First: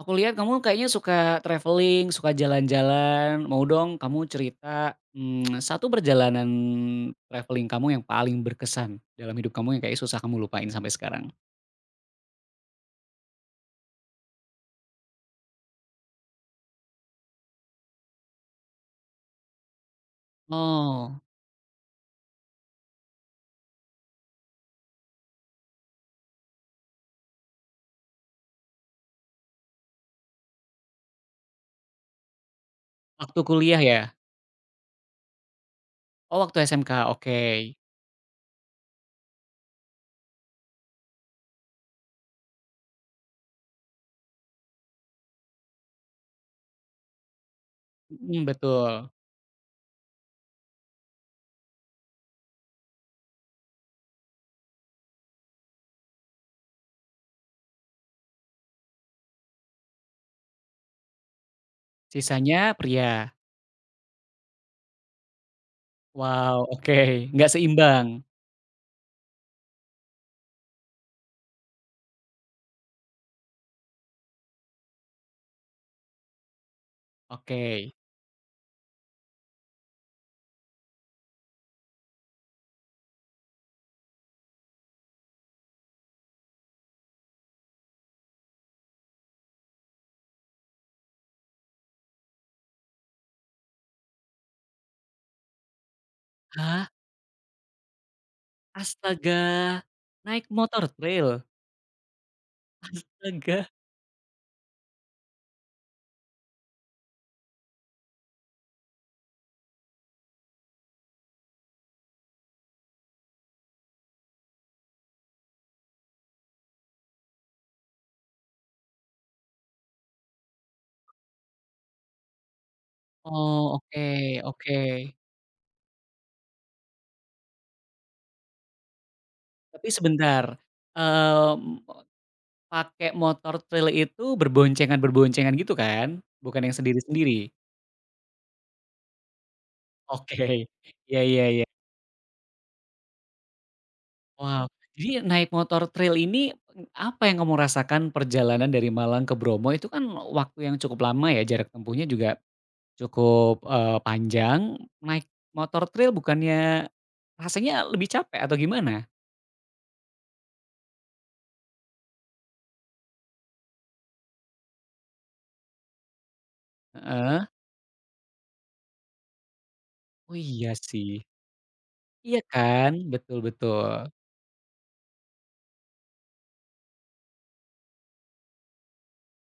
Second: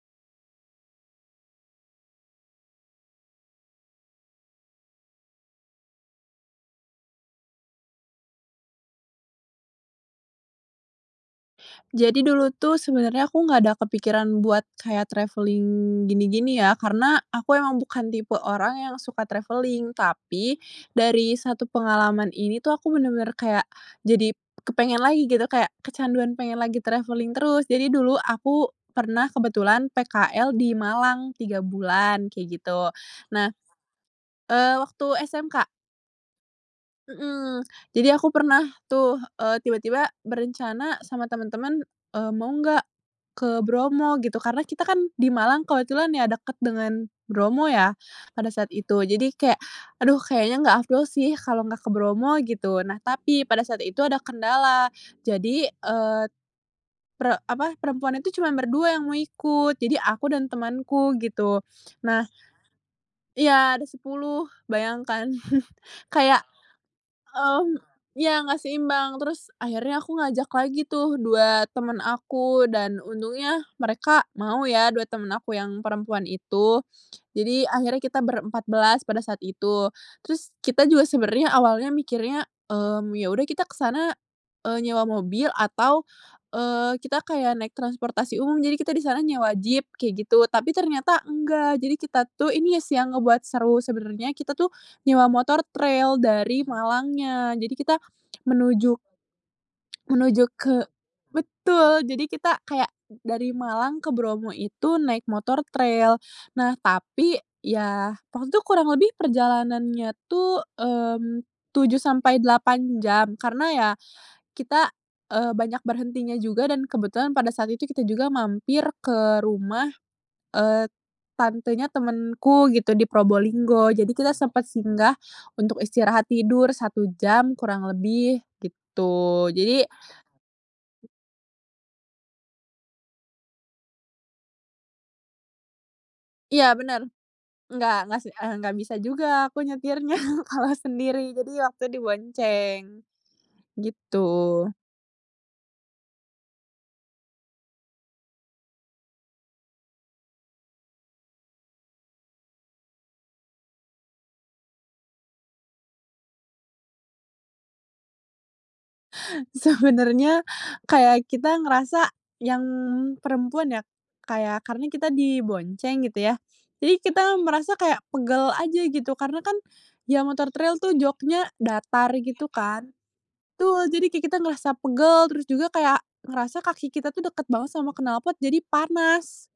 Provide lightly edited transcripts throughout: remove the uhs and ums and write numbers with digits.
Aku lihat kamu kayaknya suka traveling, suka jalan-jalan. Mau dong kamu cerita, 1 perjalanan traveling kamu yang paling berkesan dalam hidup kamu yang kayak susah kamu lupain sampai sekarang? Jadi dulu tuh sebenarnya aku nggak ada kepikiran buat kayak traveling gini-gini ya, karena aku emang bukan tipe orang yang suka traveling. Tapi Oh, dari satu pengalaman ini tuh aku bener-bener kayak jadi kepengen lagi gitu, kayak kecanduan pengen lagi traveling terus. Jadi dulu aku pernah kebetulan PKL di Malang 3 bulan kayak gitu. waktu Nah, kuliah ya? Waktu SMK. Oh, waktu SMK, oke. Mhm, jadi aku pernah tuh, tiba-tiba berencana sama temen-temen, mau nggak ke Bromo gitu, karena kita kan di Malang kebetulan ya deket dengan Bromo ya Mhm, pada saat itu. betul. Jadi kayak, "Aduh kayaknya nggak afdol sih kalau nggak ke Bromo," gitu. Nah tapi pada saat itu ada kendala, jadi, perempuan itu cuman berdua yang mau ikut, jadi aku dan temanku gitu. Nah Sisanya pria? iya ada 10 bayangkan. Kayak Wow, oke. Nggak Mmm, seimbang? iya nggak seimbang, terus akhirnya aku ngajak lagi tuh 2 temen aku dan untungnya mereka mau ya 2 temen aku yang perempuan itu. Jadi Oke. akhirnya kita 14 pada saat itu. Terus kita juga sebenarnya awalnya mikirnya, ya udah kita ke sana, nyewa mobil atau, kita kayak naik transportasi umum, jadi kita di sana nyewa jeep kayak gitu. Tapi ternyata enggak, jadi kita tuh ini ya sih yang ngebuat seru sebenarnya kita tuh nyewa motor trail dari Hah? Malangnya. Jadi kita menuju Astaga! Naik menuju ke motor trail? betul, jadi kita kayak dari Astaga. Malang ke Bromo itu naik motor trail. Nah, tapi ya waktu itu kurang lebih perjalanannya tuh, 7 sampai 8 jam karena ya kita, banyak berhentinya juga dan kebetulan pada saat itu kita juga mampir ke rumah Eee, tantenya temenku gitu di Oh, Probolinggo, oke jadi kita sempat oke. singgah untuk istirahat tidur 1 jam kurang lebih gitu. Jadi Tapi sebentar, mmm pakai motor trail itu berboncengan-berboncengan gitu kan? Bukan iya yang bener, sendiri-sendiri? nggak nggak bisa juga aku nyetirnya Oke. kalau sendiri, Iya iya jadi iya. waktu itu dibonceng, gitu. Wow, jadi naik motor trail ini, apa yang kamu rasakan perjalanan dari Malang ke Bromo itu kan waktu yang cukup lama ya, jarak tempuhnya juga cukup, panjang. Naik motor trail bukannya rasanya lebih capek atau gimana? Sebenarnya kayak kita ngerasa yang perempuan ya, kayak karena kita dibonceng gitu ya. Jadi kita Heeh. merasa kayak pegel aja gitu karena kan ya Oh motor iya trail tuh sih. joknya datar Iya gitu kan. kan? Betul betul. Betul, jadi kayak kita ngerasa pegel terus juga kayak ngerasa kaki kita tuh deket banget sama knalpot jadi panas.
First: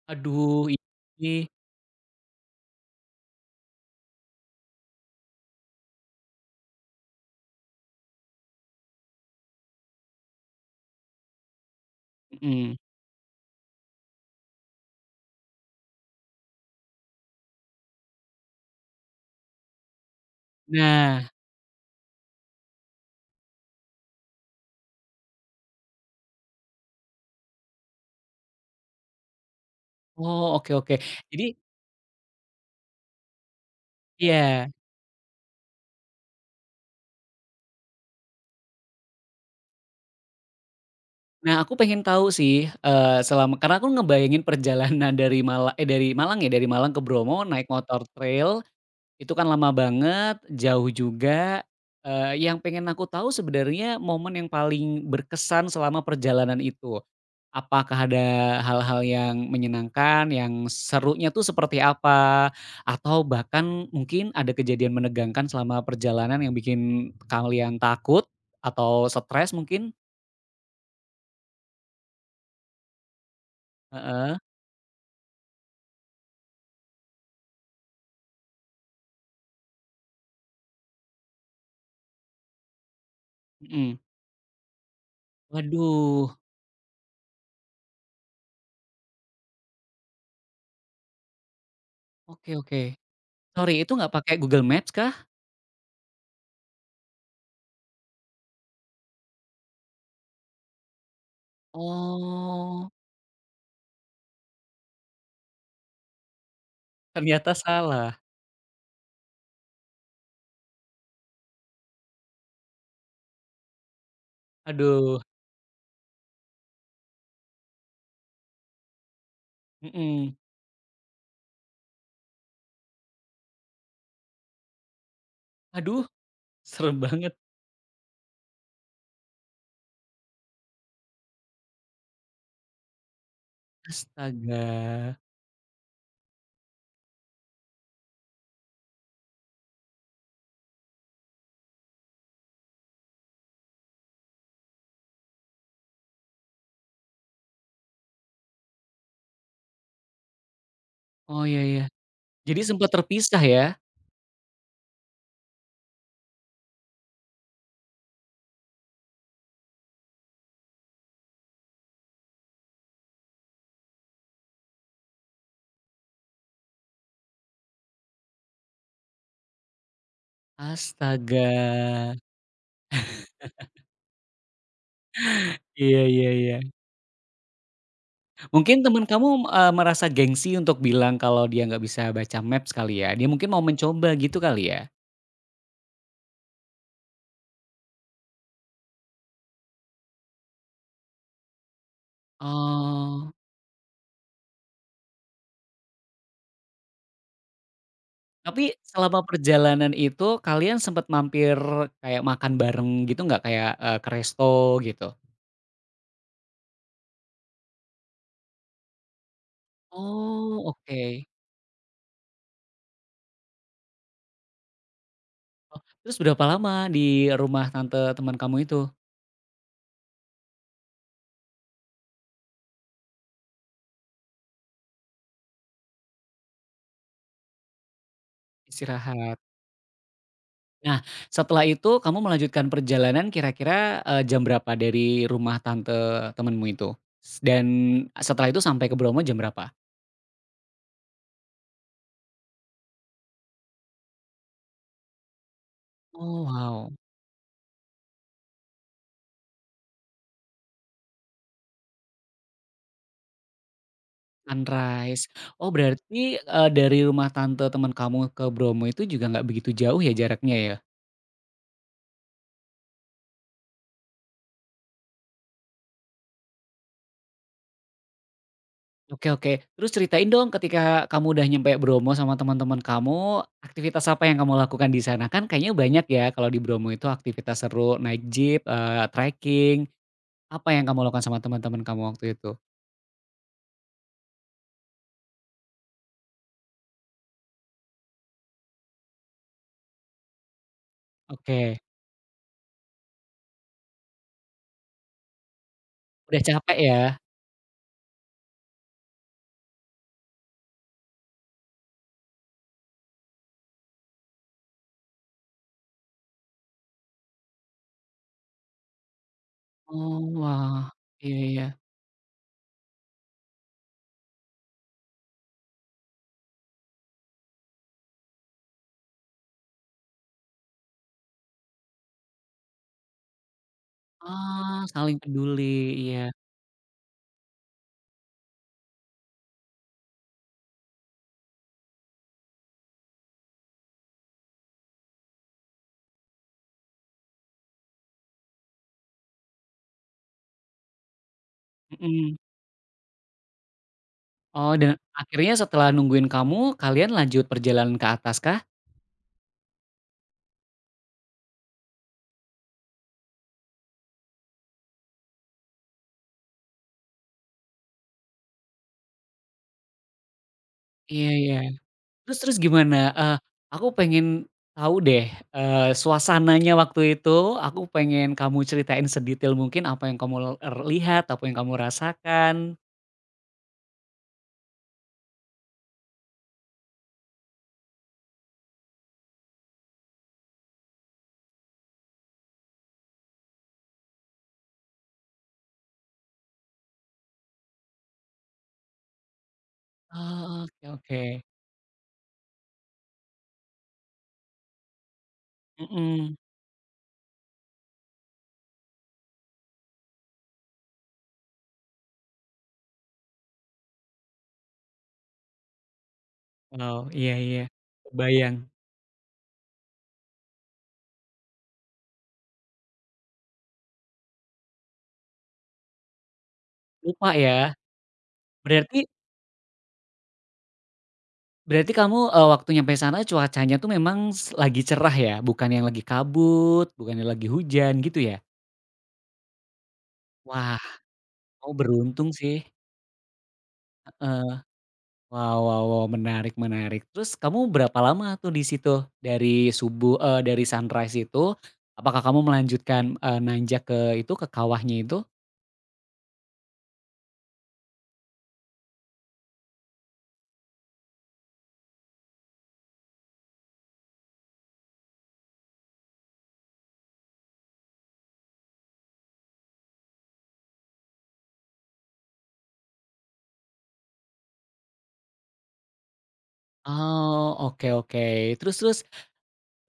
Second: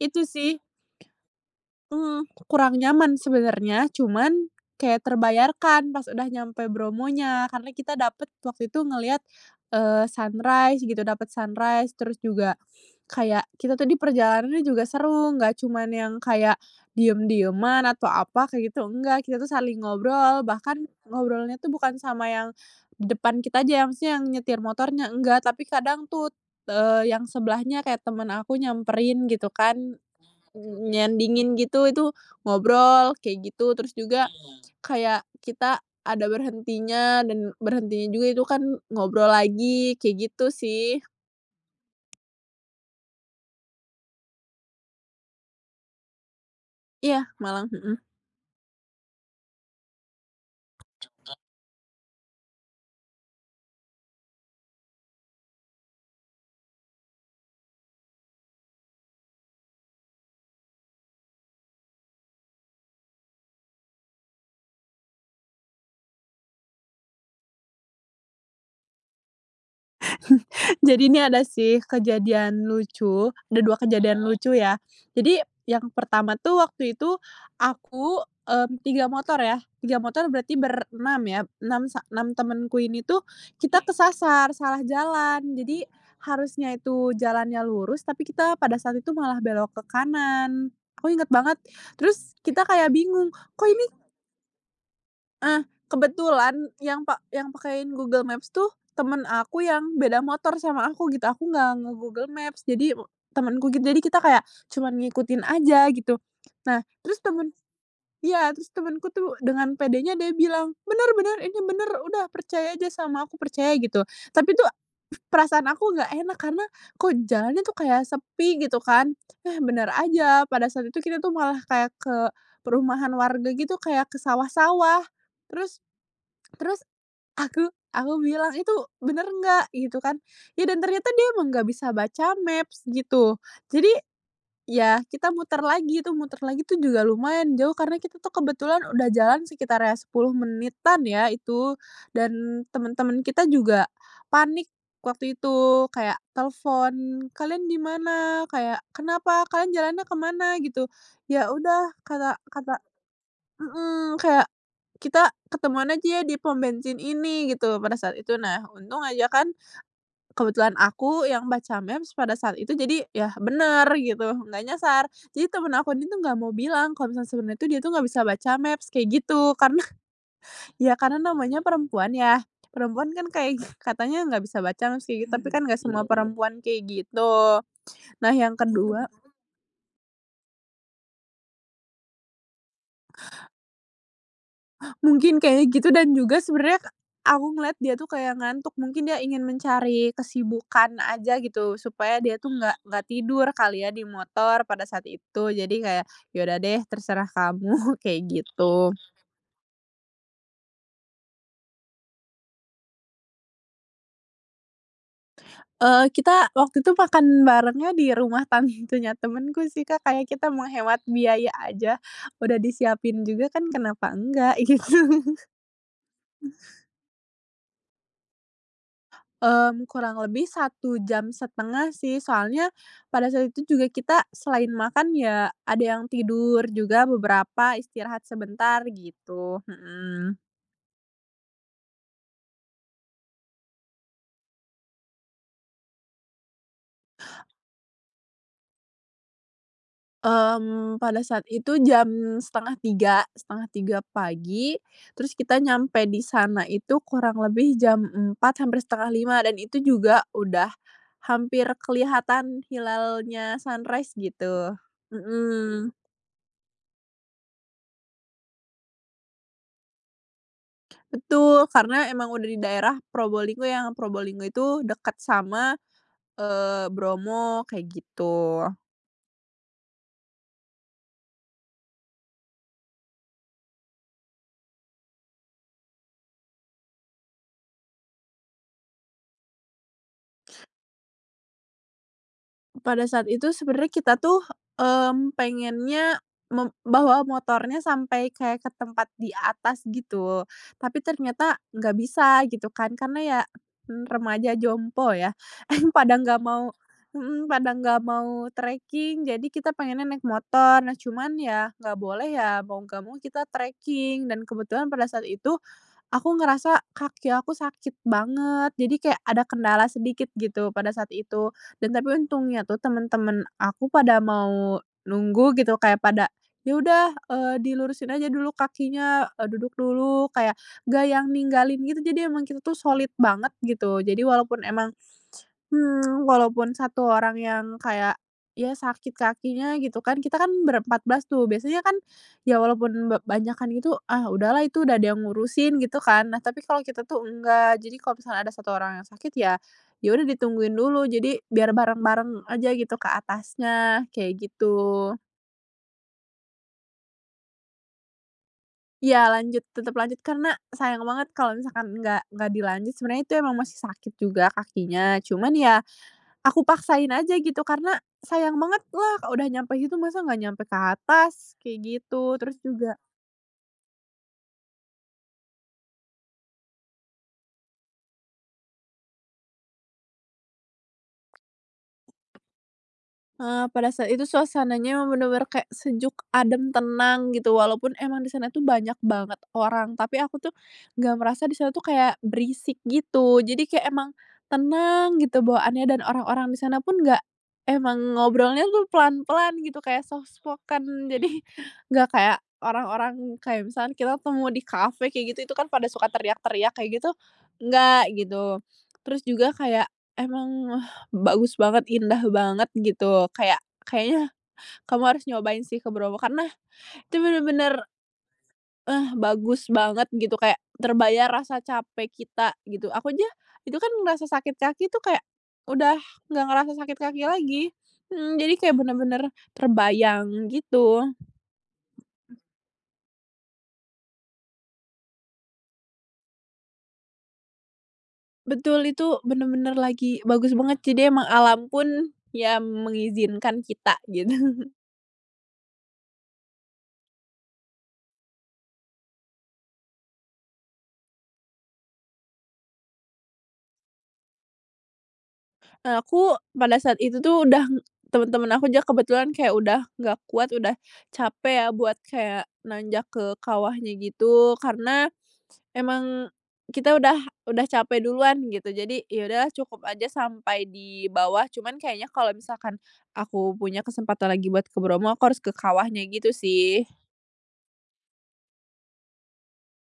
Itu sih. Aduh, ini Kurang nyaman sebenarnya, cuman kayak terbayarkan pas udah nyampe Bromonya, karena kita dapet waktu itu ngelihat, sunrise gitu, dapet sunrise, terus juga mhm. kayak kita tuh di perjalanannya juga seru, nggak cuman yang kayak diem-dieman atau apa kayak gitu, enggak, kita tuh saling ngobrol, bahkan Nah ngobrolnya tuh bukan sama yang di depan kita aja, yang maksudnya yang nyetir motornya, enggak, tapi kadang tuh, yang sebelahnya kayak temen aku nyamperin gitu kan. oh, oke oke. Jadi Nyandingin gitu, itu ngobrol kayak gitu, terus juga iya. kayak kita ada berhentinya dan berhentinya juga itu kan ngobrol lagi, kayak gitu sih. Nah, aku pengen tahu sih, selama karena aku ngebayangin perjalanan dari dari Malang ya, dari Malang ke Iya, Bromo malang, naik mhm. motor trail, itu kan lama banget, jauh juga, yang pengen aku tahu sebenarnya momen yang paling berkesan selama perjalanan itu. Apakah ada hal-hal yang menyenangkan, yang serunya tuh seperti apa? Atau bahkan mungkin ada kejadian menegangkan selama perjalanan yang bikin kalian takut atau stres mungkin? Jadi ini ada sih kejadian lucu, ada 2 kejadian. Heeh. Heeh, Lucu ya. Jadi yang pertama tuh waktu itu aku, 3 motor ya, 3 motor berarti ber-6 ya, 6 sa 6 temenku ini tuh kita. Oke. mhm. Kesasar, salah jalan. Jadi Waduh, harusnya itu jalannya lurus, tapi kita pada saat itu malah belok ke kanan. Aku inget banget, terus oke kita oke. kayak bingung, "Kok Sorry ini. itu nggak pakai Google Maps kah? Eh, kebetulan yang pakein Google Maps tuh temen aku yang beda motor sama aku gitu, aku nggak nge-Google Maps, Oh, jadi temenku gitu, jadi kita kayak cuman ngikutin aja gitu. Nah, terus ternyata temen salah. iya, terus temenku tuh dengan pedenya dia bilang, "Bener bener, ini bener, udah percaya aja sama aku, percaya," gitu. Tapi tuh Aduh, perasaan aku nggak enak karena kok jalannya tuh kayak sepi gitu kan, eh, bener mhm. aja, pada saat itu kita tuh malah kayak ke perumahan warga gitu, kayak ke sawah-sawah, terus Aduh, terus serem banget. aku bilang, "Itu bener nggak?" Gitu kan. Ya dan ternyata dia emang nggak bisa baca maps gitu. Jadi ya Astaga. kita muter lagi itu muter lagi tuh juga lumayan jauh karena kita tuh kebetulan udah jalan sekitar ya 10 menitan ya itu dan teman-teman kita juga panik waktu itu kayak telepon, "Kalian di mana?" Kayak, "Kenapa? Kalian jalannya kemana?" Gitu. Oh, "Ya ya ya. udah," kata Jadi kata sempat terpisah ya? Mhm, kayak kita ketemuan aja di pom bensin ini gitu pada saat itu. Nah, untung aja kan kebetulan aku yang baca Maps pada saat itu jadi ya bener gitu, nggak nyasar. Jadi temen aku ini tuh nggak mau bilang kalau misalnya sebenarnya tuh dia tuh nggak bisa baca Maps kayak gitu, karena ya karena Astaga. namanya perempuan ya, perempuan kan kayak katanya nggak bisa baca Maps kayak gitu, tapi kan nggak Iya semua iya iya. perempuan kayak gitu. Nah yang Mungkin teman kedua kamu, merasa gengsi untuk bilang kalau dia nggak bisa baca maps kali ya? Dia mungkin mau mencoba gitu kali ya? mungkin kayaknya gitu dan juga sebenarnya aku ngeliat dia tuh kayak ngantuk, mungkin dia ingin mencari kesibukan aja gitu, supaya dia tuh nggak Oh, tidur kali ya di motor pada saat itu. Jadi kayak, "Ya udah deh terserah kamu," kayak tapi gitu. selama perjalanan itu kalian sempet mampir kayak makan bareng gitu nggak? Kayak, ke resto gitu? Eh kita waktu itu makan barengnya di rumah tantenya temenku sih, Kak, kayak kita Oh, menghemat oke. biaya aja, udah disiapin juga kan kenapa enggak gitu. Oh, terus berapa lama di rumah tante teman kamu itu Kurang lebih 1,5 jam sih, soalnya pada saat itu juga kita selain makan ya ada yang tidur juga beberapa, istirahat sebentar istirahat? gitu, mhm. Nah, setelah itu kamu melanjutkan perjalanan kira-kira, jam berapa dari rumah tante temenmu itu? Dan setelah itu sampai ke Bromo jam berapa? Pada saat itu jam 02.30 pagi, terus kita nyampe di Oh, sana wow, itu kurang lebih jam 4 hampir 04.30 dan itu juga udah hampir kelihatan hilalnya sunrise gitu, sunrise. Oh, mhm. berarti, dari rumah tante teman kamu ke Bromo itu juga nggak begitu jauh ya jaraknya ya? Betul, karena emang udah di daerah Probolinggo yang Probolinggo itu dekat sama, Bromo, kayak gitu. Oke oke, terus ceritain dong ketika kamu udah nyampe Bromo sama teman-teman kamu, aktivitas apa yang kamu lakukan di sana? Kan kayaknya banyak ya kalau di Bromo itu aktivitas seru, naik jeep, trekking, apa yang kamu lakukan sama teman-teman kamu waktu itu? Pada saat itu sebenarnya kita tuh, pengennya bawa motornya sampai kayak ke tempat di atas gitu, tapi ternyata Oke, nggak bisa gitu kan, karena ya, remaja jompo ya, pada nggak udah mau capek ya? mhm, pada nggak mau trekking, jadi kita pengennya naik motor. Nah, cuman ya nggak boleh ya, mau nggak mau kita trekking dan kebetulan pada saat itu aku ngerasa kaki aku sakit banget, jadi kayak ada kendala Oh, sedikit gitu wah, pada saat iya itu. iya. Dan tapi untungnya tuh temen-temen aku pada mau nunggu gitu, kayak pada, "Ya udah, dilurusin aja dulu kakinya, duduk dulu," kayak gak yang ninggalin gitu. Jadi emang kita tuh solid banget gitu. Jadi walaupun Ah, emang saling peduli, iya, hmm walaupun satu orang yang kayak, ya sakit kakinya gitu kan, kita kan 14 tuh, biasanya kan ya walaupun banyakan gitu, ah udahlah itu udah ada yang ngurusin gitu kan. Nah tapi kalau kita tuh enggak, jadi kalau misalnya ada satu orang yang sakit ya, ya udah ditungguin dulu, jadi biar mhm. bareng-bareng aja gitu ke atasnya, kayak Oh, dan gitu. akhirnya setelah nungguin kamu, kalian lanjut perjalanan ke atas kah? Ya lanjut, tetap lanjut karena sayang banget kalau misalkan nggak dilanjut, sebenarnya itu emang masih sakit juga kakinya, cuman ya aku paksain aja gitu karena sayang banget lah, udah nyampe situ masa nggak nyampe ke Iya atas, iya. kayak Terus gitu. Terus terus juga gimana? Aku pengen tahu deh, suasananya waktu itu, aku pengen kamu ceritain sedetail mungkin apa yang kamu lihat, apa yang kamu rasakan. Pada saat itu suasananya emang bener-bener kayak sejuk, adem, tenang gitu, walaupun emang di sana tuh banyak banget orang, tapi aku tuh nggak merasa di sana tuh kayak berisik gitu. Jadi kayak emang tenang gitu bawaannya dan orang-orang di sana pun nggak emang ngobrolnya tuh pelan-pelan gitu, kayak soft Oh, oke spoken. oke, Jadi nggak kayak orang-orang kayak misalkan kita ketemu di kafe kayak gitu, itu kan pada suka mhm. teriak-teriak kayak gitu, nggak gitu. Terus juga kayak emang bagus banget, indah banget gitu, kayak kayaknya kamu harus nyobain sih ke Bromo karena Wow, itu iya iya, bener-bener, kebayang. eh, bagus banget gitu, kayak terbayar rasa capek kita gitu. Aku aja itu kan ngerasa sakit kaki tuh kayak udah nggak ngerasa sakit kaki Lupa lagi, ya? mhm, jadi kayak Berarti bener-bener terbayang gitu. berarti kamu, waktu nyampe sana cuacanya tuh memang lagi cerah ya? Bukan yang lagi kabut, bukan yang lagi hujan gitu ya? Betul, itu bener-bener lagi bagus Wah, banget, jadi emang alam kamu pun beruntung ya sih, mengizinkan kita gitu. heeh. Wow wow wow, menarik menarik. Terus kamu berapa lama tuh di situ? Dari subuh dari sunrise itu, apakah kamu melanjutkan, nanjak ke itu, ke kawahnya itu? Aku pada saat itu tuh udah temen-temen aku juga kebetulan kayak udah nggak kuat, udah capek ya buat kayak nanjak ke kawahnya gitu, karena emang kita udah capek duluan gitu. Jadi, ya udahlah cukup aja sampai di bawah, cuman kayaknya kalau misalkan aku punya kesempatan lagi buat ke Bromo, aku harus ke kawahnya gitu sih. Oh, oke oke. Terus terus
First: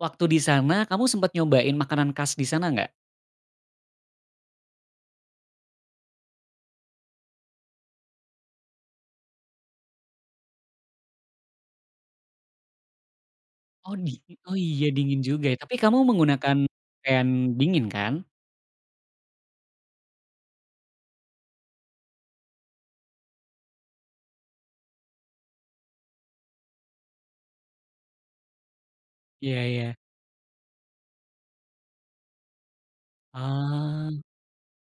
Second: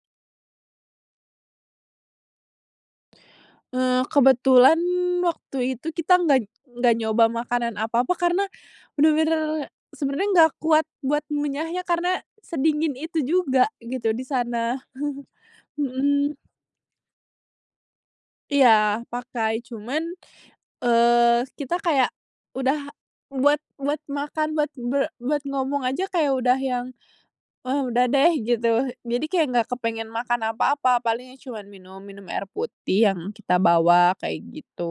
waktu di sana kamu sempat nyobain makanan khas di sana nggak? Kebetulan waktu itu kita nggak nyoba makanan apa-apa karena bener-bener sebenarnya nggak kuat buat ngunyahnya karena sedingin itu juga Oh gitu di di oh sana. iya dingin juga ya, tapi kamu Mhm, menggunakan pakaian dingin kan? iya pakai cuman, kita kayak udah buat buat makan, buat ngomong aja kayak udah yang, "Eh, udah deh," gitu. Jadi kayak Iya nggak iya. kepengen makan apa-apa, palingnya cuman minum minum air putih yang kita Ah, bawa kayak gitu.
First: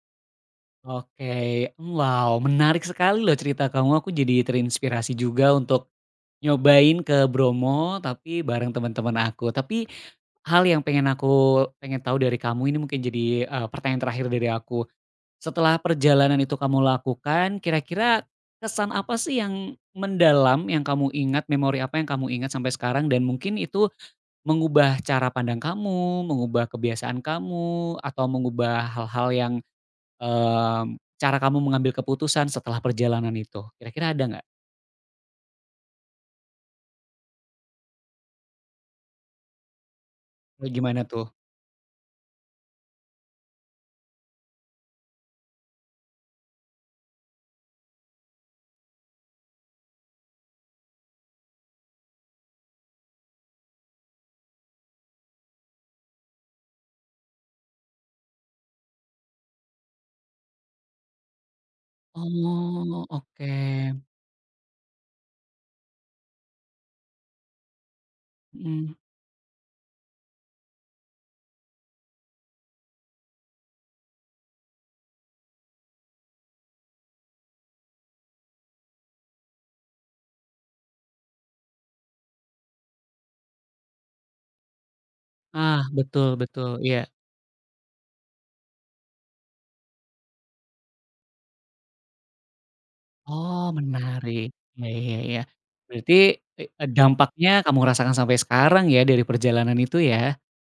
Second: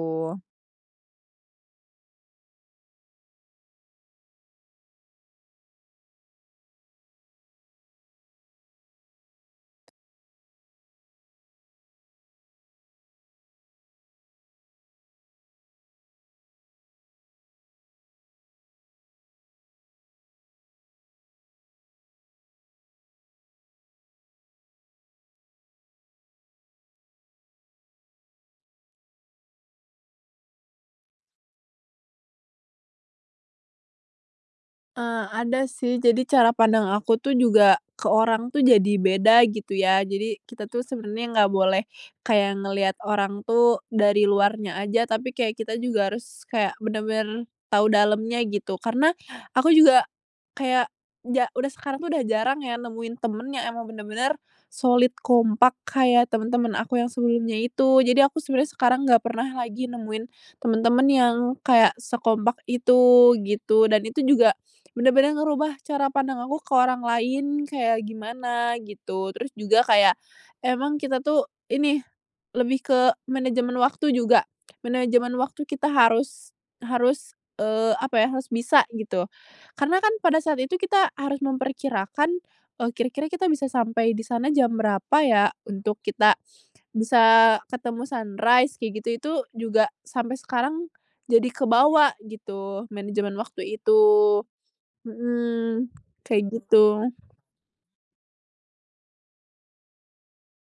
oke. Wow, menarik sekali loh cerita kamu, aku jadi terinspirasi juga untuk nyobain ke Bromo, tapi bareng teman-teman aku. Tapi hal yang pengen aku pengen tahu dari kamu ini mungkin jadi, pertanyaan terakhir dari aku. Setelah perjalanan itu kamu lakukan, kira-kira kesan apa sih yang mendalam yang kamu ingat, memori apa yang kamu ingat sampai sekarang dan mungkin itu mengubah cara pandang kamu, mengubah kebiasaan kamu, atau mengubah hal-hal yang cara kamu mengambil keputusan setelah perjalanan itu, kira-kira ada nggak? Ada sih. Jadi cara pandang aku tuh juga ke orang tuh jadi beda gitu ya. Jadi kita Kayak tuh gimana tuh? sebenarnya nggak boleh kayak ngelihat orang tuh dari luarnya aja, tapi kayak kita juga harus kayak bener-bener tahu dalamnya gitu. Karena aku juga kayak udah sekarang tuh udah jarang ya nemuin temen yang emang bener-bener solid kompak kayak temen-temen aku yang sebelumnya itu. Jadi aku sebenarnya sekarang nggak pernah lagi nemuin temen-temen yang kayak sekompak Oh, itu oke, gitu, dan itu juga bener-bener ngerubah cara pandang aku ke orang lain kayak gimana mhm, gitu. Terus juga kayak emang kita tuh ini, lebih ke manajemen waktu juga. Manajemen waktu kita harus harus, apa ya, harus bisa gitu. Karena kan pada saat itu kita harus memperkirakan, kira-kira kita bisa sampai di sana jam berapa ya ah, untuk betul kita betul, iya. bisa ketemu sunrise kayak gitu, itu juga sampai sekarang jadi kebawa gitu manajemen Oh, waktu itu. menarik, iya iya iya. Mhm, Berarti, kayak gitu. dampaknya kamu rasakan sampai sekarang ya dari perjalanan itu ya?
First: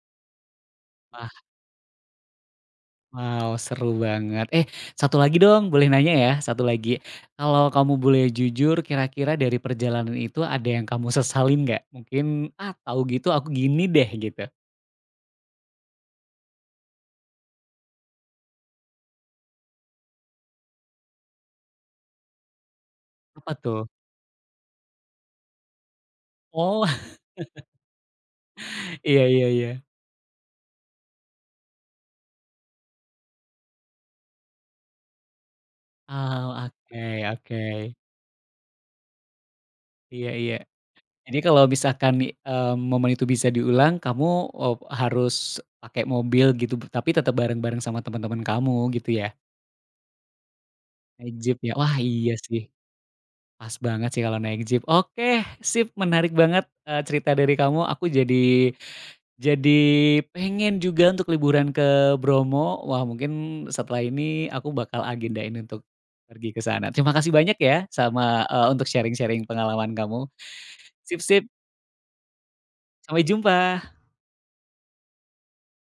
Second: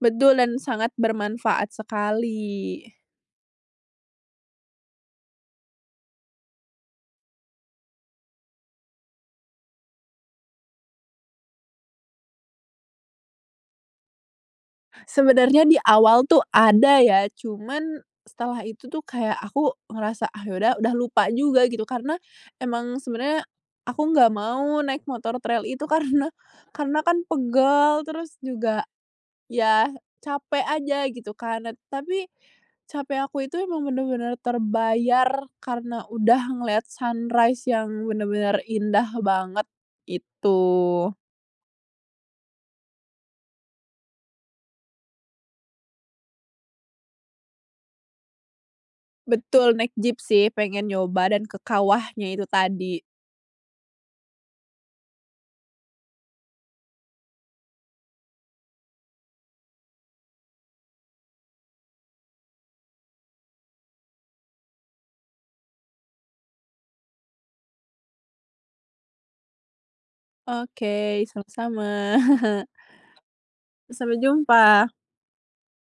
Betul dan sangat Wah, bermanfaat sekali. wow, seru banget. Eh, satu lagi dong, boleh nanya ya? Satu lagi, kalau kamu boleh jujur kira-kira dari perjalanan itu ada yang kamu sesalin nggak? Mungkin, "Ah, tahu gitu aku gini deh," gitu. Sebenarnya di awal tuh ada ya, cuman setelah itu tuh kayak aku ngerasa, "Ah, yaudah udah lupa juga," gitu. Karena emang sebenarnya Apa tuh? aku nggak mau naik motor trail itu karena Oh, kan pegal, terus juga iya iya iya. ya, capek aja gitu kan, et tapi capek aku itu emang bener-bener terbayar karena udah Oh, ngeliat oke oke. sunrise yang bener-bener indah banget Iya iya. itu. Jadi kalau misalkan, momen itu bisa diulang kamu, eee, harus pakai mobil gitu, tapi tetap bareng-bareng sama teman-teman kamu gitu ya? Betul, naik jeep sih, pengen nyoba Naik dan jeep ke ya? Wah kawahnya iya itu sih, tadi. pas banget sih kalau naik jeep. Oke, sip menarik banget, cerita dari kamu, aku jadi jadi pengen juga untuk liburan ke Bromo. Wah mungkin setelah ini aku bakal agendain untuk pergi ke sana. Terima kasih banyak ya sama, untuk sharing-sharing pengalaman kamu. Sip Oke, sip, sama-sama. sampai jumpa. Sampai jumpa.